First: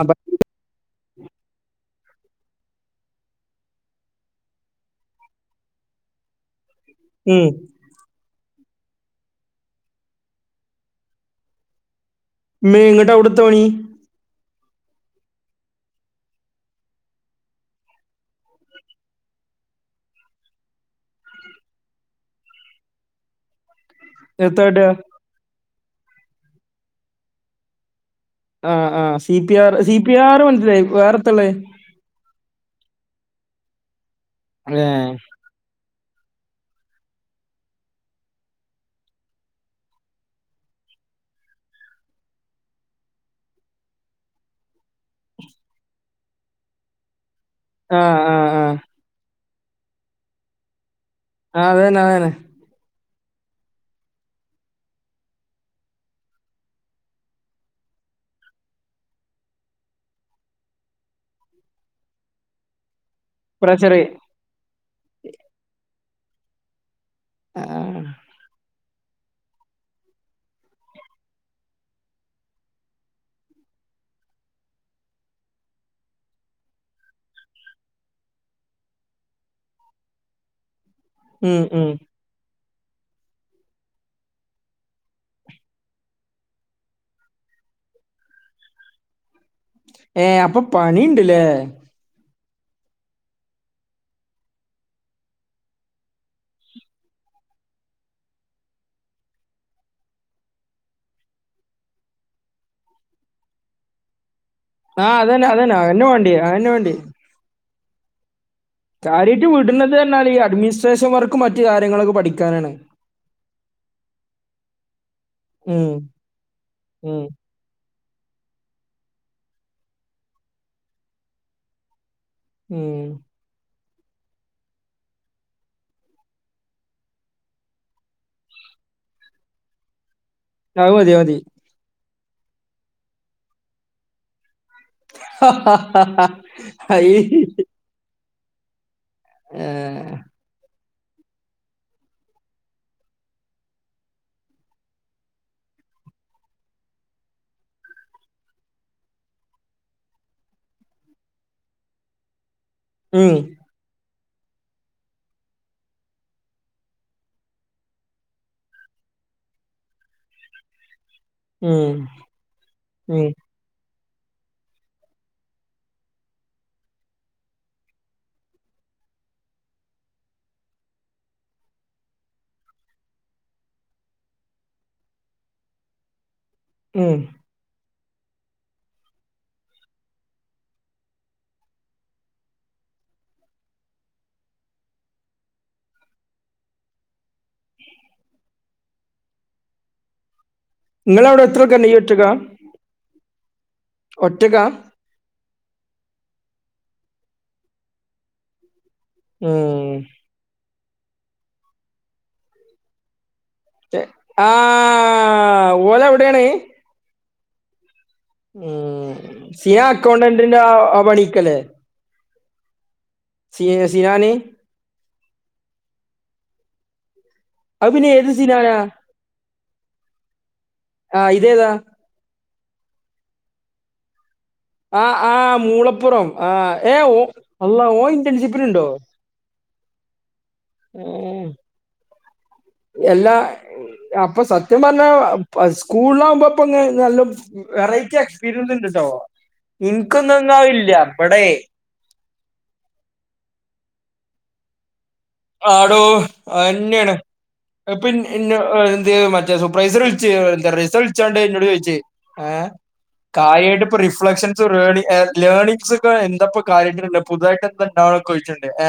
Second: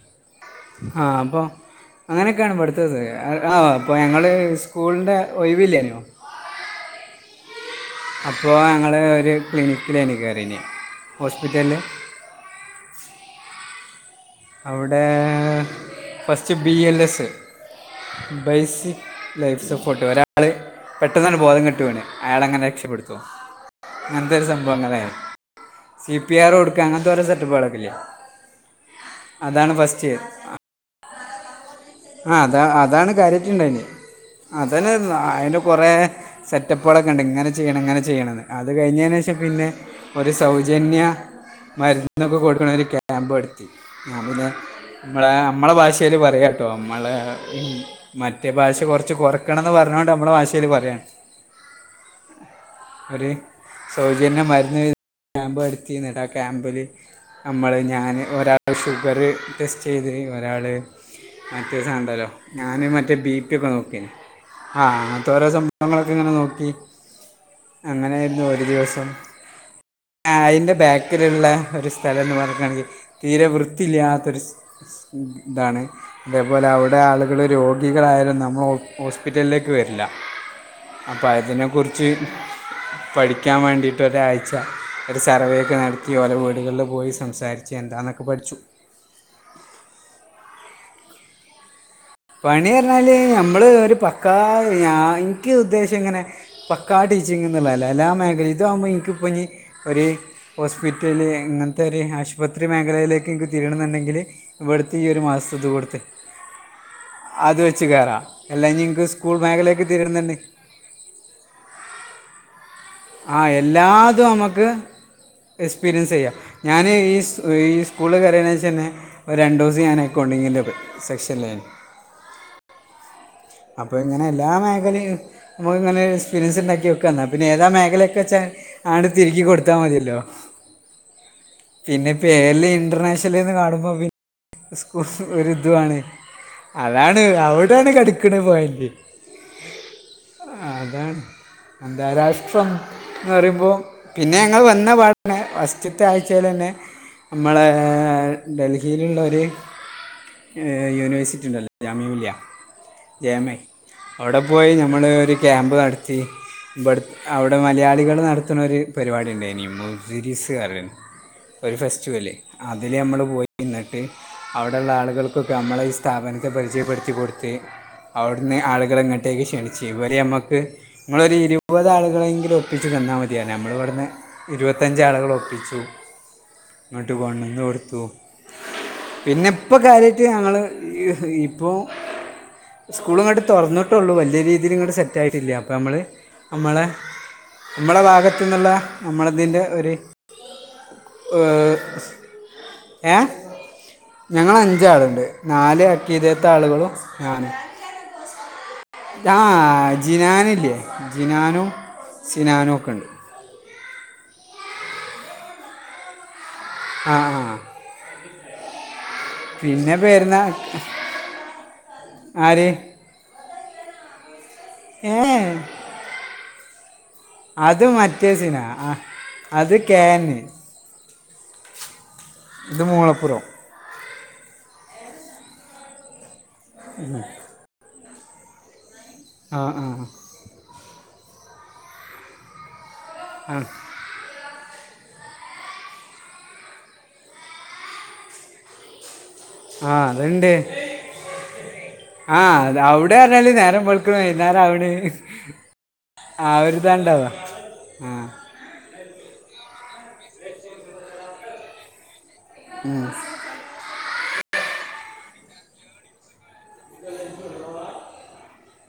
ആപ [inaudible] ആ അപ്പൊ അങ്ങനെക്കാണ് പടുത്തത് ആ അപ്പോൾ ഞങ്ങൾ സ്കൂളിൻ്റെ ഒഴിവില്ലേന്നോ മ്മ് അപ്പോ ഞങ്ങൾ ഒരു ക്ലിനിക്കിലാണ് കേറീന് ഹോസ്പിറ്റലിൽ [unintelligible] അവിടേ first B L S basic life support ഒരാള് പെട്ടെന്അങ്ങട് ബോധം കെട്ട് വീണ് അയാളെങ്ങനെ രക്ഷപ്പെടുത്തും അങ്ങനത്തെ ഒരു എത്താട്ട സംഭവങ്ങളെ സി പി ആർ കൊടുക്കുക അങ്ങനത്തെ കുറെ സെറ്റപ്പാളൊക്കില്ലേ ആഹ ആഹ C P R C P R മനസ്സിലായി വേറെത്താള്ളെ ആഹ അത അതാണ് കാര്യാട്ട്ണ്ടായിന്യെ ഏ അതന്നെ അയിന് കൊറെ സെറ്റപ്പുളൊക്കെണ്ട് ഇങ്ങനെ ചെയ്യണം ഇങ്ങനെ ചെയ്യണന്ന് അത് കഴിഞ്ഞേനേഷം പിന്നെ ഒരു സൗജന്യ മരുന്നൊക്കെ കൊടുക്കണ ഒരു ക്യാമ്പ് നടത്തി. അബു ദാ മ്മളെ നമ്മളെ ഭാഷേല് പറയാ. ഓ മ്മളെ ആ ആ മറ്റേ ആ ഭാഷ കൊറച്ച് കൊറക്കണംന്ന് പറഞ്ഞൊണ്ട് നമ്മളെ ഭാഷേല് പറയാണ്. ആ അതെന്നെ അതെന്നെ. ഒരു സൗജന്യ മരുന്ന് ക്യാമ്പ് നടത്തി ന്നിട്ട് ആ ക്യാമ്പില്. നമ്മൾ ഞാൻ ഒരാള് ഷുഗറ് ടെസ്റ്റ് ചെയ്തത് ഒരാൾ മറ്റേ സാധനണ്ടല്ലോ ഞാന് മറ്റേ ബിപി ഒക്കെ പ്രഷർ നോക്കിയെ ആഹ് അത്തോരോ സംഭവങ്ങളൊക്കെ ഇങ്ങനെ നോക്കി ആ, അങ്ങനായിരുന്നു ഒരു ദിവസം ആ അയ്ന്റെ ബാക്കില്ള്ള ഒരു സ്ഥലം ന്ന് പറഞ്ഞ്ണെങ്കി തീരെ വൃത്തില്ല്യാത്തൊരു സ് ഇതാണ് ഇതേപോലെ അവിടെ ആളുകൾ രോഗികളായാലുംനമ്മ ഒ ഹോസ്പിറ്റലിലേക്ക് വരില്ല ഉം അപഴത്തിനെ ഉം കുറിച്ച് പഠിക്കാൻ വേണ്ടിയിട്ട് ഒരാഴ്ച ഒരു സർവേക്കെ നടത്തി ഓലെ വീടുകളിൽ പോയി സംസാരിച്ചു ചെ എന്താന്നൊക്കെ പഠിച്ചു ഏ അപ്പൊ പണിണ്ട്ല്ലേ പണി പറഞ്ഞാല് നമ്മൾ ഒരു പക്കാ ഞാ എനിക്ക് ഉദ്ദേശം ഇങ്ങനെ പക്കാ ടീച്ചിങ്ന്ന്ള്ളല്ല എല്ലാ മേഖല ഇതാവുമ്പോ എനിക്കിപ്പോ ഇനി ഒരു ഹോസ്പിറ്റല് ഇങ്ങനത്തെ ഒരു ആശുപത്രി മേഖലയിലേക്ക് എനിക്ക് തിരിയണന്നുണ്ടെങ്കില് വെടുത്തീ ഒരു മാസം ത് കൊടുത്ത് ണ്ടി അവന് വേണ്ടി അത് വെച്ച് കേറാ അല്ലഞ്ഞി കാര്യായിട്ട് വിടുന്നത് എന്നാൽ ഈ അഡ്മിനിസ്ട്രേഷൻ വർക്കും മറ്റും കാര്യങ്ങളൊക്കെ പഠിക്കാനാണ്. ആഹ എല്ലാതും നമുക്ക് ഉം എക്സ്പീരിയൻസ് ചെയ്യാം ഞാന് ഈ ഉം ഈ സ്കൂളിൽ കയറിയനേഷന്നെ ഒരു രണ്ടു ദിവസം ഞാൻ അക്കൗണ്ടിങ്ങിൻ്റെ സെക്ഷനിലാണ് മ്മ് അപ്പോങ്ങനെ എല്ലാ മേഖലയും നമുക്ക്ങ്ങനെ എക്സ്പീരിയൻസ്ണ്ടാക്കി വെക്ക ന്നാ പിന്നെ ഏതാ മേഖലെക്കെച്ചാ ആണ്ട് തിരുകി കൊടുത്താ മതിയല്ലോ. അ അത് മതി മതി പിന്നെ പേര്ല് ഇന്റർനാഷല്ന്ന് കാണുമ്പോ പി ഉഫ് ഒരുതാണ് ഹൈ. അതാണ് അവിടേണ് കടിക്കണെ പോയന്റെ എആ അതാണ് അന്താരാഷ്ട്രം ന്ന് പറയുമ്പോ പിന്നെ ഞങ്ങൾ വന്ന പാടന്നെ ഫസ്റ്റത്തെ ആഴ്ചേല തന്നെ നമ്മളെ ഡൽഹിൽ ഒര് യൂണിവേഴ്സിറ്റി ഉണ്ടല്ലോ ജാമിമില്യ ഉം ജയമൈ അവിടെ പോയി നമ്മള് ഒരു ക്യാമ്പ് നടത്തി ഇവി, അവിടെ മലയാളികൾ നടത്തുന്നൊരു ഒരു പരിപാടി ഉണ്ടായിനി മുദ് രിസ്റയും. ഒരു ഉം ഫെസ്റ്റിവല് അതില് നമ്മള് ഉം പോ എന്നിട്ട് അവിടെ ഉള്ള ആളുകൾക്കൊക്കെ നമ്മളെ ഈ സ്ഥാപനത്തെ പരിചയപ്പെടുത്തി കൊടുത്ത് അവിടുന്ന് ആളുകളെ ഇങ്ങോട്ടേക്ക് ക്ഷണിച്ചു ഇവര് ഞമ്മക്ക് നമ്മളൊരു ഇരുപത് ആളുകളെങ്കിലും ഒപ്പിച്ച് തന്നാ മതിയാന് നമ്മള് പറഞ്ഞ് ഇരുപത്തഞ്ച്ആളുകൾ ഒപ്പിച്ചു ഇങ്ങോട്ട് ഉം കൊണ്ടന്ന് കൊടുത്തു പിന്നെ ഇപ്പൊ കാര്യായിട്ട് ഞങ്ങള് ഇപ്പോ സ്കൂള് ഇങ്ങോട്ട് തുറന്നിട്ടുള്ളൂ വലിയ രീതിൽ ഇങ്ങട് സെറ്റ് ആയിട്ടില്ല അപ്പോ ഞമ്മള് അമ്മളെ. നമ്മള ഭാഗത്ത്ന്നുള്ള നമ്മളതിന്റ ഒര് ഏ നിങ്ങളവിടെ എത്ര ഒക്കെ ഉണ്ട് ഈ ഒറ്റക്കാ ഏഹ ഞങ്ങ ഒറ്റക്കാ അഞ്ചാള്ണ്ട് നാല് അക്കിതത്തെ ആളുകളും ഞാനു. ആഹ് ഉം അജിനാനില്ലേ അജിനാനും സിനാനും ഒക്കെ ഉണ്ട് ആ ഓല് എവിടെയാണ് ആഹ. ഉം സിയ പിന്നെ പേരുന്ന അക്കൗണ്ടന്റിന്റെ ആ പണിക്കല്ലേ? ആര് സി എ സിയാനി ഏ അത് പിന്നെ ഏത് മറ്റേ സിന സിനാനാ ആ അത് കേന്. ആ ഇതേതാ ഇത് മോളപ്പരം ആ, ആ മൂളപ്പുറം ആ ഏ ഓ അള്ള ഓൻ ഇന്റേൺഷിപ്പിനുണ്ടോ? ആഹ്, ആഹ്. ഉം എല്ലാ അപ്പൊ സത്യം പറഞ്ഞാ പ സ്കൂളിലാകുമ്പോ പ്പോ ങ്ങെ നല്ലോ വെറൈറ്റി എക്സ്പീരിയൻസ് ഇണ്ട്ട്ടോ ആ എനിക്കൊന്നുംന്നയില്ല ഇവിടെ ആഹ് അവ്ടെ പറഞ്ഞല് നേരം വെളുക്ക്ണ് വൈന്നരം അവ്ണ്. ആടോ അയന്നെ ആണ്. ആ [unintelligible] മറ്റേ സൂപ്രൈസറ് വിളിച്ച് എന്താ പറയാ റിസൾട് എന്നോട് ചോയിച്ചു കാരിയെയിട്ട് ഇപ്പൊ റിഫ്ലക്ഷൻസ് ലേണി, ലേണിംങ്സ്ക്ക എന്താപ്പോ കാര്യത്തില്ല പുതുതായിട്ട് എന്താഇണ്ട്ന്ന് ചോയ്ക്കണ്ണ്ട് ഏ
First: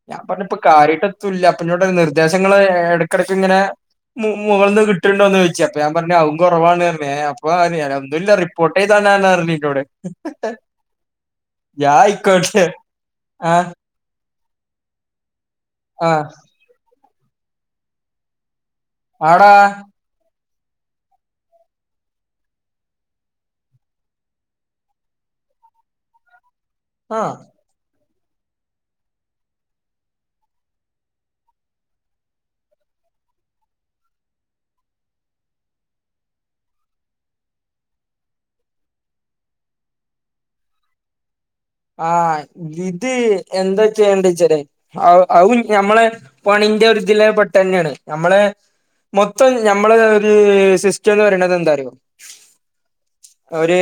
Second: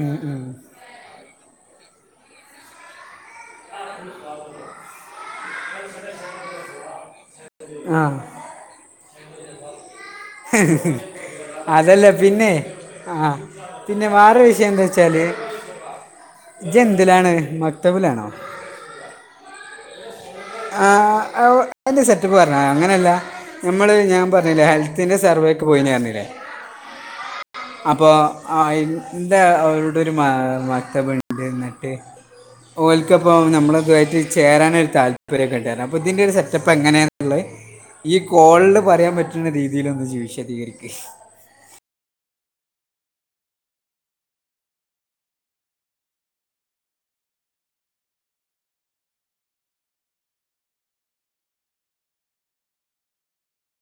ഉം, ഞാൻ ഉം. പറഞ്ഞപ്പ കാര്യായിട്ട് എത്തുല്ല അപ്പോ എന്നോടങ്ങനെ നിർദ്ദേശങ്ങൾ ഇടക്കിടയ്ക്ക് ഇങ്ങനെ മുകളന്ന് കി ഇറ്റുണ്ടോന്നോച്ച് അപ്പ ഞാൻ പറഞ്ഞ് അവും കുറവാണ് അപ്പ ആ ഒന്നുംല്ല റിപ്പോട്ടെയ്താനാനാർഞ്ഞെന്നോട് അതല്ലേ പിന്നെ ആയിക്കോട്ടെ ആഹ ആഹ് പിന്നെ വാറെരു വിഷയം എന്താച്ചാല് ആഹ് ഇജ് എന്തിലാണ് മക്തബിലാണോ? ആട. ആ അയിന്റെ സെറ്റപ്പ് പറഞ്ഞ അങ്ങനെയല്ല. നമ്മള് ഞാൻ പറഞ്ഞില്ലേ ഹെൽത്തിന്റെ സർവേക്ക് പോയിന്ന് പറഞ്ഞില്ലേ. ആഹ അപ്പൊ അയിന്റെ അവരുടെ ഒരു [unintelligible] ഓൽക്ക ഇപ്പോ നമ്മളാതായിട്ട് ചേരാനൊരു താല് ഒരു ഗണപതിന്റെര് സെറ്റപ്പ്ങ്ങനെണുള്ളെ. ഈ കോളില് ‌ പറയാൻ പറ്റുന്ന രീതിയിൽ ഒന്ന് ഇജ് വീശദികരിക്ക്. ആഹ് ഇത് എന്താ ചെയ്യണ്ട്ച്ചാലെ ആ, ആ ഒര് ഞമ്മളെ പണിന്റെ ഒരുതിലെ പെട്ടന്നെണ് നമ്മള് മൊത്തം ഞമ്മള് ഒരു സിസ്റ്റംന്ന് പറയണത് എന്താ അറിയോ? ഒര്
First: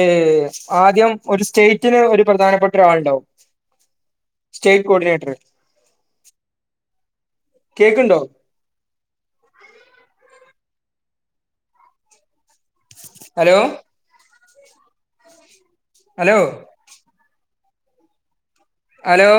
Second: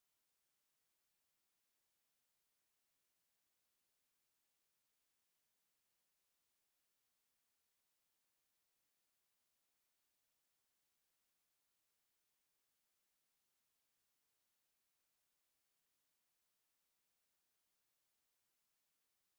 ആദ്യം ഒരു സ്റ്റേറ്റിന് ഒരു പ്രധാനപ്പെ ആളുണ്ടാവും സ്റ്റേറ്റ് കോഡിനേറ്റർ കേക്കുണ്ടോ ഹലോ ഹലോ ഹലോ